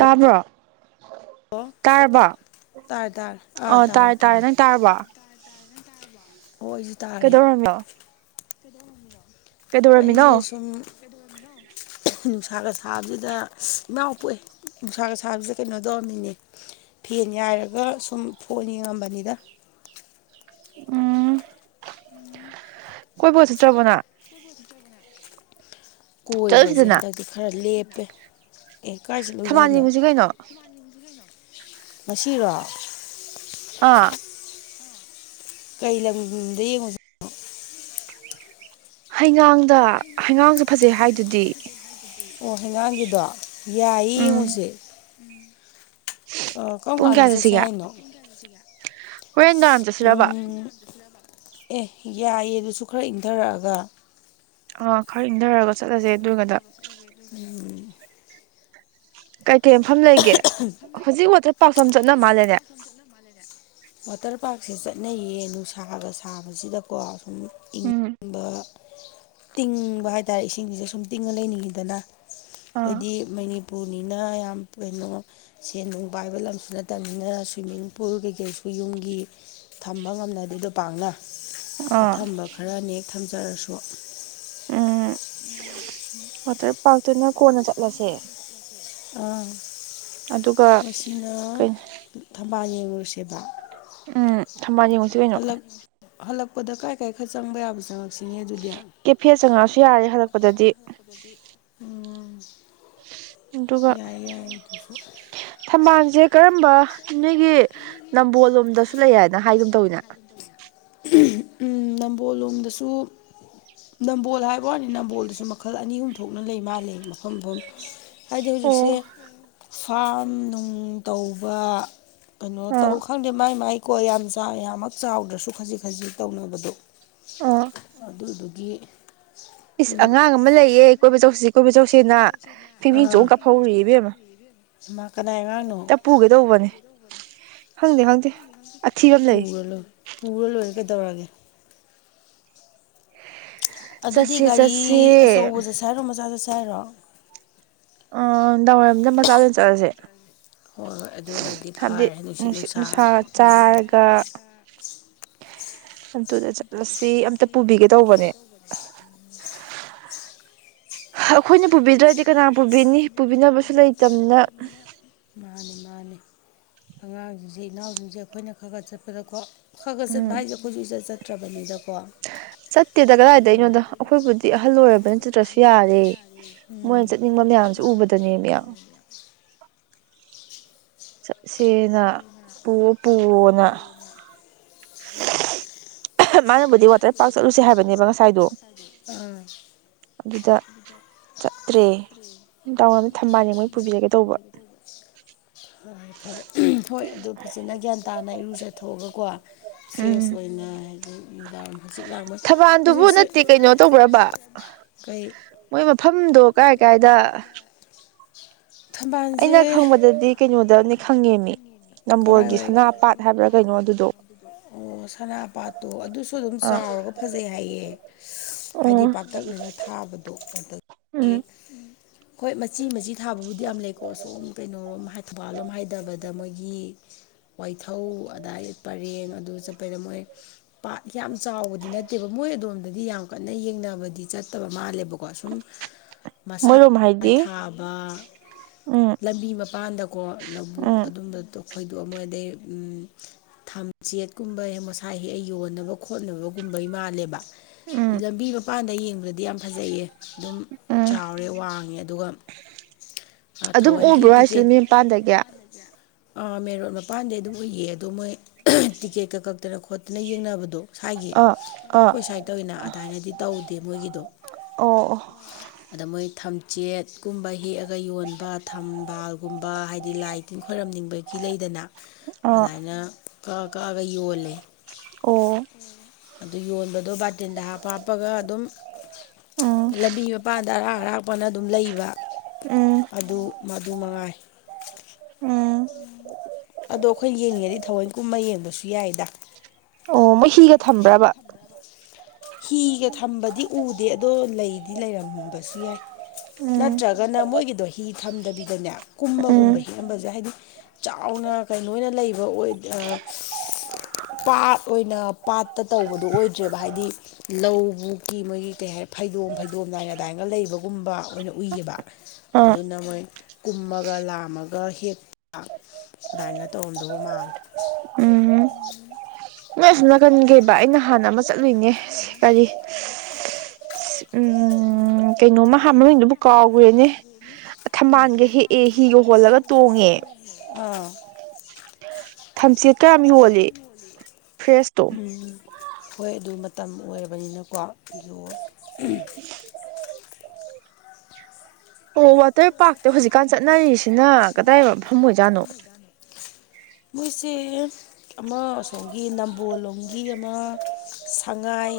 ꯀꯥꯕ꯭ꯔꯣ ꯑꯣ ꯇꯔꯦ ꯇꯔꯦ ꯑꯥ ꯑ ꯇꯔꯦ ꯇꯥꯔꯦ ꯇꯥꯔꯦ ꯇꯔꯦ ꯅꯪ ꯇꯥꯔꯕ ꯍꯣꯏꯁꯨ ꯇꯥꯔꯦ ꯀꯩꯗꯧꯔꯝꯃꯤꯅꯣ ꯀꯩꯗꯧꯔꯝꯃꯤꯅꯣ ꯑꯩꯁꯦ ꯀꯩꯗꯧꯔꯝꯃꯤꯅꯣ ꯁꯨꯝ [inaudible] ꯅꯨꯡꯁꯥꯒ ꯁꯥꯕꯁꯤꯗ ꯏꯃꯥꯎ ꯄꯣꯛꯑꯦ ꯅꯨꯡꯁꯥꯒ ꯁꯥꯕꯁꯤꯗ ꯀꯩꯅꯣ ꯇꯧꯔꯝꯃꯤꯅꯦ ꯐꯦꯟ ꯌꯥꯏꯔꯒ ꯁꯨꯝ ꯐꯣꯟ ꯌꯦꯡꯉꯝꯕꯅꯤꯗ ꯎꯝ ꯀꯣꯏꯕꯒ ꯆꯠꯇ꯭ꯔꯕꯣ ꯅ ꯀꯣꯏꯕꯁꯦ ꯍꯟꯗꯛꯇꯤ ꯈꯔ ꯂꯦꯞꯄꯦ ꯑꯦ ꯀꯥꯏ ꯆꯠꯂꯨꯁꯦ ꯊꯕꯥꯜ ꯍꯥꯏꯅꯣ ꯌꯦꯡꯉꯨꯁꯦ ꯀꯩꯅꯣ ꯉꯁꯤꯔꯣ ꯑ ꯀꯩ ꯂꯝꯗ ꯌꯦꯡꯉꯨꯁꯦ ꯍꯥꯢ ꯍꯩꯉꯥꯡꯗ ꯍꯩꯉꯥꯡꯁꯨ ꯐꯖꯩ ꯍꯥꯏꯗꯨꯗꯤ ꯑꯣ ꯍꯩꯉꯥꯡꯒꯤꯗꯣ ꯌꯥꯏꯌꯦ ꯎꯝ ꯌꯦꯡꯉꯨꯁꯦ ꯀꯝ ꯄꯨꯡ ꯀꯥꯟꯗ ꯀꯌꯥ ꯆꯠꯁꯦ ꯆꯠꯁꯤꯒꯦ ꯍꯥꯏꯅꯣ ꯍꯣꯔꯦꯟ ꯅꯨꯡꯗꯥꯡ ꯄꯨꯡ ꯀꯌꯥꯩꯆꯠꯁꯤꯒꯦ ꯆꯠꯁꯤꯔꯕ ꯄꯨꯡ ꯑꯦ ꯌꯥꯏꯌꯦ ꯑꯗꯨꯁꯨ ꯈꯔ ꯏꯪꯊꯔꯛꯑꯒ ꯑꯥ ꯈꯔ ꯏꯪꯊꯔꯒ ꯆꯠꯂꯁꯦ ꯑꯗꯨꯒꯗ ꯀꯩꯀꯩ ꯃꯐꯝ ꯂꯩꯒꯦ ꯍꯧꯖꯤꯛ ꯋꯥꯇꯔ ꯄꯥꯔꯛꯁꯨ ꯌꯥꯝ ꯆꯠꯅ ꯃꯥꯜꯂꯦꯅꯦ ꯋꯥꯇꯔ ꯄꯥꯔꯛꯁꯦ ꯆꯠꯅꯩꯌꯦ ꯅꯨꯡꯁꯥꯒ ꯁꯥꯕꯁꯤꯗꯀꯣ ꯁꯨꯝ ꯏꯪ ꯎꯝ ꯇꯤꯡꯕ ꯍꯥꯏꯇꯥꯔꯦ ꯏꯁꯤꯡꯁꯤꯗ ꯁꯨꯝ ꯇꯤꯡꯉ ꯂꯩꯅꯤꯡꯉꯤꯗꯅ ꯑꯥ ꯑꯩꯈꯣꯏꯗꯤ ꯃꯅꯤ ꯄꯨꯅꯤꯅ ꯌꯥꯝ ꯀꯩꯅꯣ ꯁꯦꯟ ꯅꯨꯡ ꯄꯥꯏꯕ ꯂꯝꯁꯨ ꯅꯠꯇꯕꯅꯤꯅ ꯁ꯭ꯋꯤꯃꯤꯡ ꯄꯨꯜ ꯀꯩꯀꯩꯁꯨ ꯌꯨꯝꯒꯤ ꯊꯝꯕ ꯉꯝꯅꯗꯦꯗꯣ ꯄꯥꯛꯅ ꯑꯥ ꯑꯊꯝꯕ ꯈꯔꯅꯦꯛ ꯊꯝꯖꯔꯁꯨ ꯎꯝ ꯋꯥꯇꯔ ꯄꯥꯔꯛꯇꯨꯅ ꯀꯣꯟꯅ ꯆꯠꯂꯁꯦ ꯑꯥ ꯑꯗꯨꯒ ꯉꯁꯤꯅ ꯀꯩ ꯊꯝꯕꯥꯜ ꯌꯦꯡꯉꯨ ꯎꯝ ꯊꯝꯕꯥꯜ ꯌꯦꯡꯉꯨꯁꯤ ꯀꯩꯅꯣ ꯍꯜꯂꯛ ꯍꯜꯂꯛꯄꯗ ꯀꯥꯏ ꯀꯥꯏ ꯈꯔ ꯆꯪꯕ ꯌꯥꯕ ꯆꯪꯉꯛ ꯁꯤꯅꯦ ꯑꯗꯨꯗꯤ ꯀꯦꯐꯦ ꯆꯪꯉꯛꯑꯁꯨ ꯀꯦꯐꯦ ꯌꯥꯔꯦ ꯆꯪꯉꯛꯑꯁꯨ ꯍꯜꯂꯛꯄꯗꯗꯤ ꯌꯥꯅꯤ ꯍꯜꯂꯛꯄꯗꯗꯤ ꯎꯝ ꯑꯗꯨꯒ ꯌꯥꯏ ꯌꯥꯏ ꯗꯨꯁꯨꯨ [unintelligible] ꯊꯝꯕꯥꯜꯁꯦ ꯀꯔꯝꯕ ꯅꯣꯏꯒꯤ ꯅꯝꯕꯣꯜ ꯂꯣꯝꯗꯁꯨ ꯂꯩ ꯍꯥꯏꯅ ꯍꯥꯏꯒꯨꯝꯅ ꯇꯧꯋꯤꯅꯦ [inaudible] ꯎꯝ ꯅꯝꯕꯣꯜꯂꯣꯝꯗꯁꯨ ꯅꯝꯕꯣꯜ ꯍꯥꯏꯕ ꯋꯥꯅꯤ ꯅꯝꯕꯣꯜꯗꯁꯨ ꯃꯈꯜ ꯑꯅꯤ ꯑꯍꯨꯝ ꯊꯣꯛꯅ ꯂꯩ ꯃꯥꯜꯂꯦ ꯃꯐꯝ ꯃꯐꯝ ꯍꯥꯏꯗꯤ ꯍꯧꯖꯤꯛꯁꯦ ꯑꯣ ꯐ꯭ꯔꯥꯝ ꯅꯨꯡ ꯇꯧꯕ ꯀꯩꯅꯣ ꯑꯥ ꯇꯧ ꯈꯪꯗꯦ ꯃꯥꯏ ꯃꯥꯏꯀꯣ ꯌꯥꯝ ꯌꯥꯝꯃꯛ ꯆꯥꯎꯗ꯭ꯔꯁꯨ ꯈꯖꯤꯛ ꯈꯖꯤꯛ ꯇꯧꯅꯕꯗꯣ ꯑꯥ ꯑꯗꯨꯗꯨꯒꯤ ꯏꯁ ꯑꯉꯥꯡ ꯑꯃ ꯂꯩꯌꯦ ꯀꯣꯏꯕ ꯆꯧꯁꯤ ꯀꯣꯏꯕ ꯆꯧꯁꯤꯅ ꯐꯤꯡꯐꯤꯡ ꯆꯣꯡ ꯑ ꯀꯥꯞꯐꯧꯔꯤꯌꯦ ꯏꯕꯦꯝꯃ ꯃꯥ ꯀꯅꯥꯏ ꯑꯉꯥꯡꯅꯣ ꯇ ꯄꯨꯒꯦ ꯇꯧꯕꯅꯦ ꯈꯪꯗꯦ ꯈꯪꯗꯦ ꯑꯊꯤꯕ ꯑꯃ ꯂꯩ ꯄꯨꯔ ꯂꯣ ꯄꯨꯔ ꯂꯦꯢꯔꯦ ꯀꯩ ꯇꯧꯔꯒꯦ [inaudible] ꯑꯗꯨꯗꯤ ꯆꯠꯁꯦ ꯒꯥꯔꯤ ꯆꯠꯁꯦ ꯑꯆꯧꯕ ꯆꯠꯁꯦ ꯍꯥꯏꯔꯣ ꯃꯆꯥ ꯆꯠꯁꯦ ꯍꯥꯏꯔꯣ ꯑ ꯅꯨꯡꯗꯥꯡ ꯋꯥꯏꯔꯝꯗ ꯃꯆꯥꯗ ꯑꯣꯏꯅ ꯆꯠꯂꯁꯦ ꯍꯣꯏ ꯍꯣꯏ ꯑꯗꯨꯅꯗꯤ ꯐꯔꯦ ꯅꯨꯡꯁꯤꯠ ꯅꯨꯡꯁꯥ ꯎꯝ [inaudible] ꯑꯝꯇ ꯄꯨꯕꯤꯒꯦ ꯇꯧꯕꯅꯦ ꯎꯝ ꯑꯩꯈꯣꯏꯅ ꯄꯨꯕꯤꯗ꯭ꯔꯗꯤ ꯀꯅꯥ ꯄꯨꯕꯤꯅꯤ ꯄꯨꯕꯤꯅꯕꯁꯨ ꯂꯩꯇꯝꯅꯤꯅ ꯃꯥꯅꯤ ꯃꯥꯅꯤ ꯑꯉꯥꯡꯁꯤꯡꯁꯦ ꯏꯅꯥꯎꯁꯤꯡꯁꯦ ꯑꯩꯈꯣꯏꯅ ꯈꯔ ꯒ ꯆꯠꯄꯗꯀꯣ ꯈꯒ ꯎꯝ ꯆꯠꯄ ꯍꯥꯏꯖꯦ ꯑꯈꯣꯏꯁꯨ ꯏꯆꯠ ꯆꯠꯇ꯭ꯔꯕꯅꯤꯗ ꯀꯣ ꯆꯠꯇꯦꯗ ꯀꯗꯥꯏꯗꯩꯅꯣꯗ ꯑꯩꯈꯣꯏꯕꯨꯗꯤ ꯑꯍꯜ ꯑꯣꯏꯔꯕꯅꯤꯅ ꯆꯠꯇ꯭ꯔꯁꯨ ꯌꯥꯔꯦ ꯃꯣꯏꯅ ꯆꯠꯅꯤꯡꯕ ꯃꯌꯥꯝꯁꯨ ꯎꯕꯗꯅꯦ ꯃꯤ ꯆꯠꯁꯦꯅ ꯄꯨꯑꯣ ꯄꯨꯑꯣꯅ ꯃꯥꯅꯕꯨꯗꯤ ꯋꯥꯇꯔ ꯄꯥꯔꯛ ꯆꯠꯂꯨꯁꯦ ꯍꯥꯏꯕꯅꯦꯕ ꯉꯁꯥꯏꯗꯣ ꯑꯥ ꯑꯗꯨꯗ ꯆꯠꯇ꯭ꯔꯦ ꯗꯥꯋꯥꯏꯔꯝꯗ ꯊꯝꯕꯥꯜ ꯌꯦꯡꯕ ꯑꯣꯏꯅ ꯄꯨꯕꯤꯔꯒꯦ ꯇꯧꯕ ꯍꯣꯏ ꯍꯣꯏ ꯑꯗꯨ ꯐꯖꯅ ꯒ꯭ꯌꯥꯟ ꯇꯥꯅ ꯏꯔꯨꯖꯊꯣꯛꯑꯒꯀꯣ ꯐ꯭ꯔꯦꯁ ꯎꯝ ꯑꯣꯏꯅ [inaudible] ꯅꯨꯡꯗꯥꯡꯋꯥꯏꯔꯝ ꯍꯥꯡꯆꯤꯛ ꯂꯥꯡꯕ ꯊꯕꯥꯜꯗꯨꯕꯨ ꯍꯧꯖꯤꯛꯁꯦ ꯅꯠꯇꯦ ꯀꯩꯅꯣ ꯇꯧꯕ꯭ꯔꯕ ꯀꯩ ꯃꯣꯏ ꯃꯐꯝꯗꯣ ꯀꯥꯏ ꯀꯥꯏꯗ ꯊꯝꯕꯥꯜꯁꯦ ꯑꯩꯅ ꯈꯪꯕꯗꯗꯤ ꯀꯩꯅꯣꯗꯅꯤ ꯈꯪꯉꯦꯃꯤ ꯅꯝꯕꯣꯜꯒꯤ ꯀꯔꯥꯏꯋꯥꯏ ꯁꯅꯥꯄꯥꯠ ꯍꯥꯏꯕ꯭ꯔꯥ ꯀꯩꯅꯣ ꯑꯗꯨꯗꯣ ꯑꯣ ꯁꯅꯥꯄꯥꯥꯠꯇꯣ ꯑꯗꯨꯁꯨ ꯑꯗꯨꯝ ꯑꯥ ꯆꯥꯎ ꯍꯥꯎꯔꯒ ꯐꯖꯩ ꯍꯥꯏꯌꯦ ꯍꯥꯏꯗꯤ ꯑꯣ ꯄꯥꯛꯇꯛꯅꯅ ꯊꯥꯕꯗꯣ ꯑꯗꯨꯗꯒꯤ ꯎꯝ ꯍꯣꯏ ꯃꯆꯤ ꯃꯆꯤ ꯊꯥꯕꯕꯨꯗꯤ ꯌꯥꯝ ꯂꯩꯀꯣ ꯁꯣꯝ ꯀꯩꯅꯣꯔꯣꯝ ꯊꯧꯕꯥꯜꯂꯣꯝ ꯍꯥꯏꯗꯕꯗ ꯃꯣꯏꯒꯤ ꯋꯥꯏꯊꯧ ꯑꯗꯥꯏ ꯄꯔꯦꯡ ꯑꯗꯨ ꯆꯠꯄꯩꯗ ꯃꯣꯏ ꯄꯥꯠ ꯌꯥꯝ ꯆꯥꯎꯕꯗꯤ ꯅꯠꯇꯦꯕ ꯃꯣꯏ ꯑꯗꯣꯝꯗꯗꯤ ꯌꯥꯝ ꯀꯟꯅ ꯌꯦꯡꯅꯕꯗꯤ ꯆꯠ ꯐꯠꯇꯕ ꯃꯥꯜꯂꯦꯕꯀꯣ ꯁꯨꯝ ꯃꯁꯥ ꯃꯣꯏꯔꯣꯝ ꯍꯥꯏꯗꯤ ꯊꯥꯕ ꯎꯝ ꯂꯝꯕꯤ ꯃꯄꯥꯟꯗꯀꯣ ꯂꯧꯕꯨꯛ ꯎꯝ ꯑꯗꯨꯝꯕꯗꯣ ꯈꯣꯏꯗꯣ ꯃꯣꯏ ꯗꯩ ꯎꯝ ꯊꯝꯆꯦꯠꯀꯨꯝꯕ ꯃꯁꯥ ꯍꯦꯛꯑ ꯌꯣꯟꯅꯕ ꯈꯣꯠꯅꯕꯒꯨꯝꯕꯩ ꯃꯥꯜꯂꯦꯕ ꯎꯝ ꯂꯝꯕꯤ ꯃꯄꯥꯟꯗ ꯌꯦꯡꯕꯗꯗꯤ ꯌꯥꯝ ꯐꯖꯩꯌꯦ ꯑꯗꯨꯝ ꯎꯝ ꯆꯥꯎꯔꯦ ꯋꯥꯡꯉꯦ ꯑꯗꯨꯒ ꯑꯗꯨꯝ ꯎꯕ꯭ꯔꯣ ꯊꯥꯋꯟꯒꯤ ꯍꯥꯏꯁꯤ ꯂꯝꯕꯤ ꯃꯄꯥꯟꯗꯒꯤ ꯑꯥ ꯃꯦꯟ ꯔꯣꯗ ꯃꯄꯥꯟꯗꯩ ꯑꯗꯨꯝ ꯎꯏꯌꯦ ꯑꯗꯣ ꯃꯣꯏ ꯇꯤꯛꯀꯦꯠꯀ ꯀꯛꯇꯅ ꯈꯣꯠꯇꯅ ꯌꯦꯡꯅꯕꯗꯣ ꯁꯥꯏꯒꯤ ꯑꯥ ꯑꯥ ꯑꯩꯈꯣꯏ ꯁ꯭ꯋꯥ ꯇꯧꯋꯤꯅ ꯑꯗꯥꯏꯅꯗꯤ ꯇꯧꯗꯦ ꯃꯣꯏꯒꯤꯗꯣ ꯑꯣ ꯑꯗ ꯃꯣꯏ ꯊꯝ ꯆꯦꯠꯀꯨꯝꯕ ꯍꯦꯛꯑꯒ ꯌꯣꯟꯕ ꯊꯝꯕꯥꯜꯒꯨꯝꯕ ꯍꯥꯏꯗꯤ ꯂꯥꯏ ꯇꯤꯟ ꯈꯣꯏꯔꯝꯅꯤꯡꯕ ꯀꯤ ꯂꯩꯗꯅ ꯑꯥ ꯑꯗꯥꯏꯅ ꯀꯛꯑ ꯀꯛꯑꯒ ꯌꯣꯜꯂꯦ ꯑꯣ ꯑꯗꯨ ꯌꯣꯟꯕꯗꯣ ꯕꯥꯇꯤꯟꯗ ꯍꯥꯞꯄ ꯍꯥꯞꯄꯒ ꯑꯗꯨꯝ ꯎꯝ ꯂꯝꯕꯤ ꯃꯄꯥꯟ ꯑꯔꯥꯛ ꯑꯔꯥꯛꯄꯅ ꯑꯗꯨꯝ ꯂꯩꯕ ꯎꯝ ꯑꯗꯨ ꯃꯗꯨ ꯃꯉꯥꯏ ꯎꯝ ꯑꯗꯣ ꯑꯩꯈꯣꯏ ꯌꯦꯡꯅꯤꯡꯉꯗꯤ ꯊꯋꯣꯏ ꯀꯨꯝꯃ ꯌꯦꯡꯕꯁꯨ ꯌꯥꯏꯗ ꯑꯣ ꯃꯣꯏ ꯍꯤꯒ ꯊꯝꯕ꯭ꯔꯕ ꯍꯤꯒ ꯊꯝꯕꯗꯤ ꯎꯗꯦ ꯑꯗꯣ ꯂꯩꯗꯤ ꯂꯩꯔꯝꯕꯁꯨ ꯌꯥꯏ ꯎꯝ ꯅꯠꯇ꯭ꯔꯒꯅ ꯃꯣꯏ ꯒꯤꯗꯣ ꯍꯤ ꯊꯝꯗꯕꯤꯗꯅꯦ ꯀꯨꯝꯃꯒꯨꯝꯕ ꯎꯝ ꯍꯦꯛꯑꯝꯕꯁꯨ ꯌꯥꯏ ꯍꯥꯏꯗꯤ ꯆꯥꯎꯅ ꯀꯩꯅꯣꯅ ꯂꯩꯕ ꯑꯣꯏ ꯑ ꯄꯥꯠ ꯑꯣꯏꯅ ꯄꯥꯠꯇ ꯇꯧꯕꯗꯣ ꯑꯣꯏꯗ꯭ꯔꯦꯕ ꯍꯥꯏꯗꯤ ꯂꯧ ꯃꯨꯛꯀꯤ ꯃꯣꯏꯒꯤ ꯀꯩ ꯍꯥꯏꯔꯦ ꯐꯩꯗꯣꯝ ꯐꯩꯗꯣꯝ ꯅꯥꯏꯅ ꯑꯗꯥꯏꯒ ꯂꯩꯕꯒꯨꯝꯕ ꯑꯣꯏꯅ ꯎꯏꯕ ꯑꯥ ꯑꯗꯨꯅ ꯃꯣꯏ ꯀꯨꯝꯃꯒ ꯂꯥꯝꯃꯒ ꯍꯦꯛꯄ ꯑꯗꯥꯏꯅ ꯇꯧꯔꯝꯗꯧꯕ ꯃꯥꯜꯂꯦ ꯁꯝ ꯅꯥꯀꯟꯒꯤ ꯑꯩꯅ ꯍꯥꯟꯅ ꯑꯃ ꯆꯠꯂꯨꯏꯅꯦ ꯀꯔꯤ ꯎꯝ ꯀꯩꯅꯣꯃ ꯍꯥ ꯃꯃꯤꯡꯗꯨꯕꯨ ꯀꯥꯎꯒ꯭ꯔꯦꯅꯦ ꯀꯩ ꯊꯝꯕꯥꯜꯒ ꯍꯦꯛꯑꯦ ꯍꯤꯒ ꯍꯣꯜꯂꯒ ꯇꯣꯡꯉꯦ ꯑꯥ ꯊꯝꯆꯦꯠꯀ ꯌꯥꯝ ꯌꯣꯜꯂꯤ ꯐ꯭ꯔꯦꯁꯇꯣ ꯎꯝ ꯍꯣꯏ ꯑꯗꯨ ꯃꯇꯝ ꯑꯣꯏꯔꯕꯅꯤꯅꯀꯣ ꯑꯗꯨ ꯑꯣ ꯋꯥꯇꯔ ꯄꯥꯔꯛꯇꯣ ꯍꯧꯖꯤꯛꯀꯥꯟ ꯆꯠꯅꯔꯤꯁꯦ ꯁꯤꯖꯤꯅ ꯈꯗ ꯈꯨꯜꯂꯤꯖꯥꯠꯅꯣ ꯃꯣꯏꯁꯦ ꯑꯃ ꯑꯁꯣꯝꯒꯤ ꯅꯝ ꯕꯣꯜꯂꯣꯝꯒꯤ ꯑꯃ ꯁꯉꯥꯏ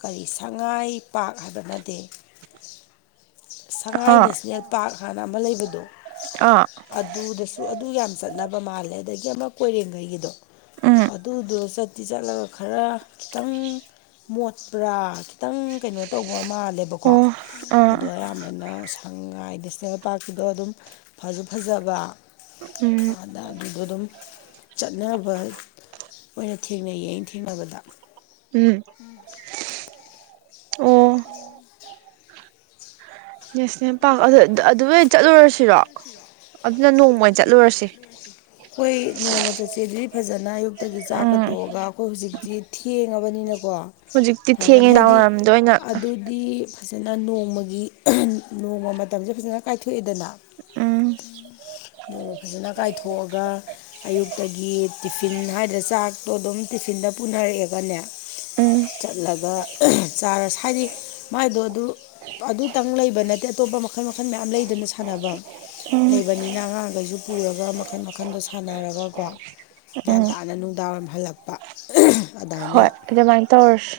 ꯀꯔꯤ ꯁꯉꯥꯏ ꯄꯥꯛ ꯍꯥꯏꯕ ꯅꯗꯦ ꯁꯉꯥꯏ ꯑꯥ ꯅꯦꯁꯅꯦꯜ ꯄꯥꯔꯛ ꯍꯥꯅ ꯑꯃ ꯂꯩꯕꯗꯣ ꯑꯥ ꯑꯗꯨꯗꯁꯨ ꯑꯗꯨ ꯌꯥꯝ ꯆꯠ ꯆꯠꯅꯕ ꯃꯥꯜꯂꯦ ꯑꯗꯒꯤ ꯑꯃ ꯀꯣꯏꯔꯦꯡꯒꯦꯒꯤꯗꯣ ꯎꯝ ꯑꯗꯨꯗꯣ ꯆꯠꯇꯤ ꯆꯠꯂꯒ ꯈꯔ ꯈꯤꯇꯪ ꯃꯣꯠꯄ꯭ꯔꯥ ꯈꯤꯇꯪ ꯀꯩꯅꯣ ꯇꯧꯕ ꯍꯣ ꯃꯥꯜꯂꯦꯕꯀꯣ ꯑꯣ ꯑꯗꯣ ꯑꯥ ꯑꯌꯥꯝꯕ ꯑꯗ ꯁꯉꯥꯏ ꯅꯦꯁꯅꯦꯜ ꯄꯥꯔꯛꯀꯤꯗꯣ ꯑꯗꯨꯝ ꯐꯖꯨ ꯐꯖꯕ ꯎꯝ ꯑꯥꯗ ꯑꯗꯨꯗꯣ ꯑꯗꯨꯝ ꯆꯠꯅꯕ ꯑꯣꯏꯅ ꯊꯦꯡꯅꯩꯌꯦ ꯑꯩꯅ ꯊꯦꯡꯅꯕꯗ ꯎꯝ ꯑꯣ ꯅꯦꯁꯅꯦꯜ ꯄꯥꯔꯛ ꯑꯗꯨ ꯑꯗ ꯑꯗꯨꯗ ꯑꯣꯏꯅ ꯆꯠꯂꯨꯔꯁꯤꯔꯣ ꯑꯗꯨꯅ ꯅꯣꯡꯃ ꯑꯣꯏ ꯆꯠꯂꯨꯔꯁꯦ ꯈꯣꯏ ꯅꯣꯡꯃ ꯆꯠꯁꯦꯗꯤ ꯐꯖꯅ ꯑꯌꯨꯛꯇꯒꯤ ꯆꯥꯛꯀ ꯎꯝ ꯇꯣꯛꯉꯒ ꯑꯩꯈꯣꯏ ꯍꯧꯖꯤꯛꯇꯤ ꯊꯦꯡꯉꯕꯅꯤꯅꯀꯣ ꯍꯧꯖꯤꯛꯇꯤ ꯊꯦꯡꯉꯦ ꯐꯖꯅ ꯅꯨꯡꯗꯥꯡ ꯍꯥꯏꯗꯤ ꯋꯥꯏꯔꯝꯗ ꯑꯣꯏꯅ ꯑꯗꯨꯗꯤ ꯐꯖ ꯐꯖꯅ ꯅꯣꯡꯃꯒꯤ ꯅꯣꯡꯃ ꯃꯇꯝꯁꯦ ꯐꯖꯅ ꯀꯥꯏꯊꯣꯛꯑꯦꯗꯅ ꯎꯝ ꯑꯗꯨꯒ ꯐꯖꯅ ꯀꯥꯏꯊꯣꯛꯑꯒ ꯑꯌꯨꯛꯇꯒꯤ ꯇꯤꯐꯤꯟ ꯍꯥꯏꯗ꯭ꯔ ꯆꯥꯛꯇꯣ ꯑꯗꯨꯝ ꯇꯛꯐꯤꯟꯗ ꯄꯨꯅꯔꯛꯑꯒꯅꯦ ꯎꯝ ꯆꯠꯂꯒ ꯆꯥꯔ ꯍꯥꯏꯗꯤ ꯃꯥꯏꯗꯣ ꯑꯗꯨ ꯑꯗꯨꯇꯪ ꯂꯩꯕ ꯅꯠꯇꯦ ꯑꯇꯣꯞꯄ ꯃꯈꯜ ꯃꯈꯜ ꯃꯌꯥꯝ ꯂꯩꯗꯅ ꯁꯥꯟꯅꯕꯝ ꯎꯝ ꯑꯩꯅ ꯑꯉꯥꯡꯈꯩꯁꯨ ꯄꯨꯔꯒ ꯃꯈꯜ ꯃꯈꯟꯗ ꯁꯥꯟꯅꯔꯒꯀꯣ ꯒ꯭ꯌꯥꯟ ꯎꯝ ꯇꯥꯅ ꯅꯨꯡꯗꯥꯡ ꯋꯥꯏꯔꯝ ꯍꯜꯂꯛꯄ ꯑꯗꯥꯏꯅ ꯍꯣꯏ ꯑꯗꯨ ꯑꯗꯨꯃꯥꯏꯅ ꯇꯧꯔꯁꯤ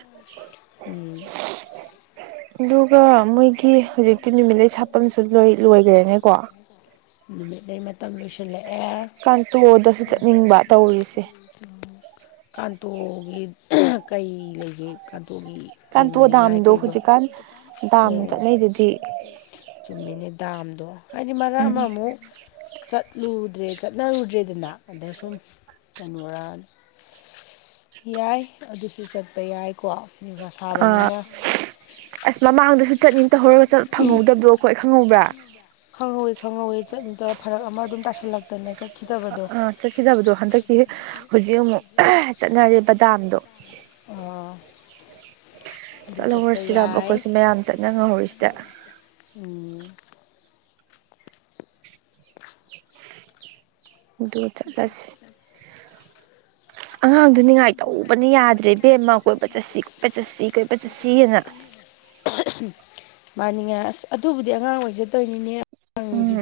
ꯑꯗꯨꯒ ꯃꯣꯏꯒꯤ ꯍꯧꯖꯤꯛꯇꯤ ꯅꯨꯃꯤꯠꯂꯩ ꯁꯥꯠ ꯅꯨꯃꯤꯠ ꯂꯩ ꯃꯇꯝ ꯂꯣꯏꯁꯤꯜꯂꯦ ꯀꯥꯡꯇꯣꯗꯁꯨ ꯆꯠꯅꯤꯡꯕ ꯇꯧꯔꯤꯁꯦ ꯀꯥꯟꯇꯣꯒꯤ ꯀꯩ ꯂꯩꯒꯦ ꯀꯥꯟꯇꯣꯒꯤ ꯀꯥꯟꯇꯣ ꯌꯦꯡꯅꯤꯡꯉꯥꯏ ꯗꯥꯝꯗꯣ ꯀꯣꯏꯕꯝ ꯍꯧꯖꯤꯛꯀꯥꯟ ꯗꯥꯝ ꯑꯣ ꯆꯠꯅꯩꯗꯨꯗꯤ ꯆꯨꯝꯃꯤꯅꯦ ꯗꯥꯝꯗꯣ ꯍꯥꯏꯗꯤ ꯃꯔꯛ ꯎꯝ ꯑꯃ ꯑꯃꯨꯛ ꯆꯠꯂꯨ ꯗ꯭ꯔꯦ ꯆꯠꯅꯔꯨꯗ꯭ꯔꯦꯗꯅ ꯑꯗ ꯁꯨꯝ ꯀꯩꯅꯣꯔ ꯌꯥꯏ ꯑꯗꯨꯁꯨ ꯆꯠꯄ ꯌꯥꯏꯀꯣ ꯅꯨꯡꯁꯥ ꯑ ꯁꯥꯕꯅꯤꯅ ꯑꯁ ꯃꯃꯥꯡꯗꯁꯨ ꯆꯠꯅꯤꯡ ꯇꯧꯍꯧꯔꯒ ꯆꯠ ꯐꯪꯍꯧꯗꯕꯗꯣ ꯑꯈꯣꯏ ꯈꯪꯍꯧꯕ꯭ꯔ ꯈꯪꯍꯧꯋꯤ ꯈꯪꯍꯧꯋꯤ ꯆꯠꯅꯤꯗ ꯐꯔꯛ ꯑꯃ ꯑꯗꯨꯝ ꯇꯁꯤꯜꯂꯛꯇꯅ ꯆꯠ ꯑꯥ ꯆꯠꯈꯤꯗꯕꯗꯣ ꯍꯟꯗꯛꯀꯤ ꯍꯧꯖꯤꯛ ꯑꯃꯨꯛ ꯆꯠꯅꯔꯦꯕ ꯗꯥꯝꯗꯣ ꯑꯣ ꯆꯠꯍꯧꯔꯁꯤꯔꯕ ꯑꯩꯈꯣꯏꯁꯨ ꯃꯌꯥꯝ ꯆꯠꯅ ꯉꯍꯧꯔꯤꯁꯤꯗ ꯎꯝ ꯑꯗꯨ ꯆꯠꯂꯁꯤ ꯆꯠꯂꯁꯦ ꯑꯉꯥꯡꯗꯨ ꯅꯤꯡꯉꯥꯏ ꯇꯧꯕꯅ ꯌꯥꯗ꯭ꯔꯦ ꯏꯕꯦꯝꯃ ꯀꯣꯏꯕ ꯆꯠꯁꯤ ꯀꯣꯏꯄ ꯆꯠꯁꯤ ꯀꯣꯏꯕ ꯆꯠꯁꯤ ꯅ [inaudible] ꯃꯥꯅꯤꯉꯥꯏ ꯑꯁ ꯑꯗꯨꯕꯨꯗꯤ ꯑꯉꯥꯡ ꯑꯣꯏꯖꯇꯩꯅꯤꯅꯦ ꯎꯝ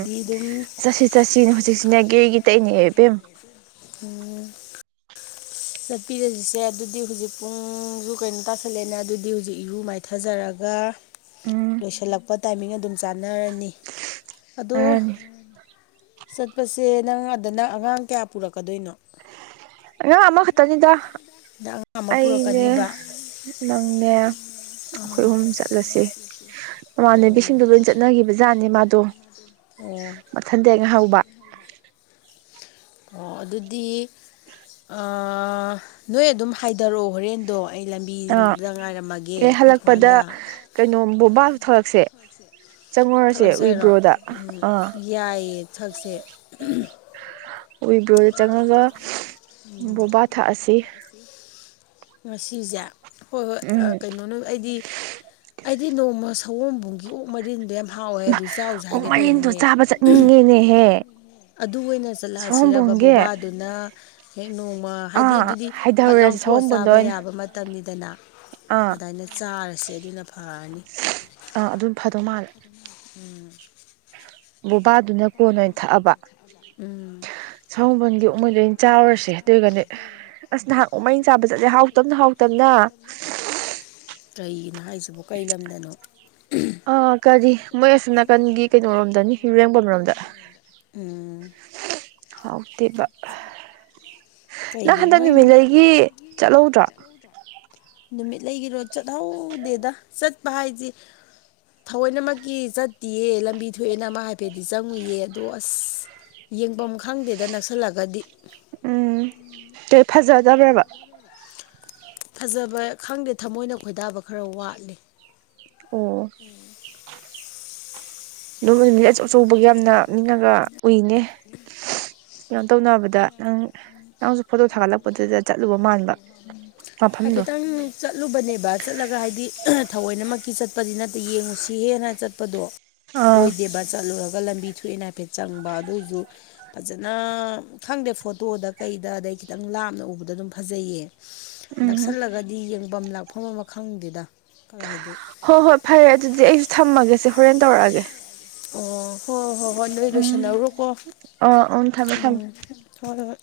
ꯆꯠꯁꯤ ꯆꯠꯁꯤꯅ ꯍꯧꯖꯤꯛꯁꯤꯅ ꯒꯦꯒꯤ ꯇꯛꯅꯦ ꯏꯕꯦꯝ ꯎꯝ ꯆꯠꯄꯤꯔꯁꯤꯁꯦ ꯑꯗꯨꯗꯤ ꯍꯧꯖꯤꯛ ꯄꯨꯡꯁꯨ ꯀꯩꯅꯣ ꯇꯥꯥꯁꯜꯂꯦꯅ ꯑꯗꯨꯗꯤ ꯍꯧꯖꯤꯛ ꯏꯔꯨ ꯃꯥꯏꯊꯖꯔꯒ ꯒ ꯎꯝ ꯂꯣꯏꯁꯤꯜꯂꯛꯄ ꯇꯥꯏꯃꯤꯡ ꯑꯗꯨꯝ ꯆꯥꯟꯅꯔꯅꯤ ꯑꯗꯣ ꯇꯔꯅꯤ ꯆꯠꯄꯁꯦ ꯅꯪ ꯑꯗ ꯅꯪ ꯑꯉꯥꯡ ꯀꯌꯥ ꯄꯨꯔꯛꯀꯗꯣꯏꯅꯣ ꯑꯉꯥꯡ ꯑꯃꯈꯛꯇꯅꯤꯗ ꯅꯪ ꯑꯉꯥꯡ ꯑꯃ ꯑꯩꯅꯦ ꯄꯨꯔꯛꯀꯅꯤꯕ ꯅꯪꯅꯦ ꯑꯩꯈꯣꯏ ꯑꯥ ꯑꯍꯨꯝ ꯆꯠꯂꯁꯤ ꯃꯃꯥꯟꯅꯕꯤꯁꯤꯡꯗꯣ ꯂꯣꯏ ꯑꯣ [inaudible] ꯃꯊꯟꯗ ꯍꯦ ꯉꯥꯏꯍꯧꯕ ꯑꯣ ꯑꯗꯨꯗꯤ ꯑꯥ ꯅꯣꯏ ꯑꯗꯨꯝ ꯍꯥꯏꯗꯔꯛꯑꯣ ꯍꯣꯔꯦꯟꯗꯣ ꯑꯩ ꯑꯥ ꯂꯝꯕꯤꯗ ꯉꯥꯏꯔꯝꯃꯒꯦ ꯑꯦ ꯑꯩꯈꯣꯏ ꯍꯜꯂꯛꯄꯗ ꯊꯣꯡꯒꯥꯟꯗ ꯀꯩꯅꯣꯝ ꯕꯣꯕꯥꯁꯨ ꯊꯛꯂꯛꯁꯦ ꯆꯪꯉꯨꯔꯁꯦ ꯊꯠꯂꯛꯁꯦ ꯍꯥꯏꯔꯣ ꯋꯤꯕ꯭ꯔꯣꯗ ꯎꯝ ꯑꯥ ꯌꯥꯏꯌꯦ ꯊꯛꯁꯦ [inaudible] ꯑꯣꯏꯗꯣꯏ ꯆꯪꯉꯒ ꯕꯣꯕꯥ ꯊꯛꯑꯁꯤ ꯉꯁꯤꯁꯦ ꯍꯣꯏ ꯍꯣꯏ ꯑ ꯎꯝ ꯀꯩꯅꯣꯅꯨ ꯑꯩꯗꯤ ꯑꯩꯗꯤ ꯅꯣꯡꯃ ꯁꯑꯣꯝꯕꯨꯡꯒꯤ ꯑꯣꯛ ꯃꯔꯤꯟꯗꯣ ꯌꯥꯝ ꯍꯥꯎꯋꯦ ꯑꯗꯨ ꯆꯥꯎꯁꯦ ꯑꯣꯛ ꯍꯥꯏꯒꯦ ꯃꯔꯤꯟꯗꯣ ꯇꯩꯅꯤꯅꯦ ꯆꯥꯕ ꯆꯠꯅꯤꯡꯉꯦꯅꯦꯍꯦ ꯑꯗꯨ ꯑꯣꯏꯅ ꯆꯠꯂꯛꯑꯁꯤ ꯔꯕ ꯁꯑꯣꯝꯕꯨꯡꯒꯤ ꯕꯣꯕꯥꯗꯨꯅ ꯍꯦꯛ ꯅꯣꯡꯃ ꯍꯥꯏꯗꯤ ꯑꯥ ꯑꯗꯨꯗꯤ ꯐꯠ ꯍꯥꯏꯊꯔꯨꯔꯁꯤ ꯂꯥꯎꯊꯣꯛꯑ ꯁꯑꯣꯝꯕꯨꯟꯗ ꯆꯥꯕ ꯑꯣꯏꯅ ꯌꯥꯕ ꯃꯇꯝꯅꯤꯗꯅ ꯑꯥ ꯑꯗꯥꯏꯅ ꯆꯥꯔꯁꯦ ꯑꯗꯨꯅ ꯐꯔꯅꯤ ꯑꯥ ꯑꯗꯨꯝ ꯐꯗꯧ ꯃꯥꯜꯂꯦ ꯎꯝ ꯕꯣꯕꯥꯗꯨꯅ ꯀꯣꯟꯅ [inaudible] ꯎꯝ ꯁꯑꯣꯝꯕꯨꯒꯤ ꯑꯣꯛ ꯃꯩꯔꯤꯜ ꯆꯥꯎꯔꯁꯦ ꯑꯗꯨꯏꯒꯗꯤ ꯑꯁ ꯅꯍꯥꯟ ꯑꯣꯛ ꯃꯔꯤꯜ ꯆꯥꯕ ꯆꯠꯂꯦ ꯍꯥꯎꯇꯝꯅ ꯍꯥꯎꯇꯝꯅ ꯍꯥꯎꯇꯝꯅ [inaudible] ꯀꯔꯤꯒꯤꯅꯣ ꯍꯥꯏꯁꯤꯕ ꯀꯩ ꯂꯝꯗꯅꯣ ꯑ ꯀꯔꯤ ꯃꯣꯏ ꯑꯁꯣꯝ ꯅꯥꯀꯟꯒꯤ ꯀꯩꯅꯣꯔꯣꯝꯗꯅꯤ ꯌꯨꯔꯦꯝꯕꯝ ꯔꯣꯝꯗ ꯎꯝ ꯍꯥꯎꯇꯦꯕ ꯅꯪ ꯀꯩꯒꯤꯅꯣ ꯍꯟꯗꯛ ꯃꯣꯏ ꯑꯃꯨꯛ ꯅꯨꯃꯤꯠꯂꯩꯒꯤ ꯆꯠꯍꯧꯗ꯭ꯔꯣ ꯂꯩꯒꯤꯔꯣꯗ ꯆꯠꯍꯧꯗꯦꯗ ꯆꯠꯄ ꯍꯥꯏꯖꯤ ꯊꯑꯣꯏꯅꯃꯛꯀꯤ ꯆꯠꯇꯤꯌꯦ ꯂꯝꯕꯤ ꯊꯣꯛꯑꯦꯅ ꯑꯃ ꯍꯥꯏꯐꯦꯠꯇꯤ ꯆꯪꯉꯨꯏꯌꯦ ꯑꯗꯣ ꯑꯁ ꯌꯦꯡꯐꯝ ꯈꯪꯗꯦꯗ ꯅꯛꯁꯜꯂꯒꯗꯤ ꯑꯦ ꯐꯖꯗꯕ꯭ꯔꯕ ꯐꯖꯕ ꯈꯪꯗꯦ ꯊꯃꯣꯏꯅ ꯈꯣꯏꯗꯥꯕ ꯈꯔ ꯋꯥꯠꯂꯦ ꯑꯣ ꯑꯗꯨꯝ ꯅꯨꯃꯤꯠꯂꯩ ꯑꯆꯧ ꯑꯆꯧꯕꯒ ꯌꯥꯝꯅ ꯃꯤꯅꯒ ꯎꯏꯅꯦ ꯀꯩꯅꯣ ꯇꯧꯅꯕꯗ ꯅꯪ ꯅꯪꯁꯨ ꯐꯣꯇꯣ ꯊꯥꯒꯠꯂꯛꯄꯗꯨꯗ ꯆꯠꯂꯨꯕ ꯃꯥꯟꯕ ꯃꯐꯝꯗꯣ ꯍꯥꯏꯐꯦꯠꯇꯪ ꯆꯠꯂꯨꯕꯅꯦꯕ ꯆꯠꯂꯒ ꯍꯥꯏꯗꯤ ꯊꯑꯣꯏꯅꯃꯛꯀꯤ ꯆꯠꯄꯗꯤ ꯅꯠꯇꯦ ꯌꯦꯡꯉꯨ ꯁꯤ ꯍꯦꯟꯅ ꯆꯠꯄꯗꯣ ꯑꯥ ꯑꯣꯏꯗꯦꯕ ꯆꯠꯂꯨꯔꯕ ꯂꯝꯕꯤ ꯊꯣꯛꯑꯦꯅ ꯍꯥꯏꯐꯦꯠ ꯆꯪꯕ ꯑꯗꯨꯏꯁꯨ ꯐꯖꯅ ꯈꯪꯗꯦ ꯐꯣꯇꯣꯗ ꯀꯩꯗ ꯑꯗꯩ ꯈꯤꯇꯪ ꯂꯥꯞꯅ ꯎꯕꯗ ꯑꯗꯨꯝ ꯐꯖꯩꯌꯦ ꯎꯝ ꯅꯛꯁꯜꯂꯒꯗꯤ ꯌꯦꯡꯐꯝ ꯂꯥꯛꯐꯝ ꯑꯃ ꯈꯪꯗꯦꯗ ꯀꯥꯏꯗꯦ ꯍꯣꯏ ꯍꯣꯏ ꯐꯔꯦ ꯑꯗꯨꯗꯤ ꯑꯩꯁꯨ ꯊꯝꯃꯒꯦꯁꯦ ꯍꯣꯔꯦꯟ ꯇꯧꯔꯛꯑꯒꯦ ꯑꯣ ꯍꯣꯏ ꯍꯣꯏ ꯍꯣꯏ ꯍꯣꯏ ꯅꯣꯏ ꯎꯝ ꯂꯣꯏꯁꯟꯅꯧꯨꯔꯣꯀꯣ ꯑ ꯎꯝ ꯊꯝꯃꯦ ꯊꯝꯃꯦ ꯎꯝ ꯍꯣꯏ ꯍꯣꯏ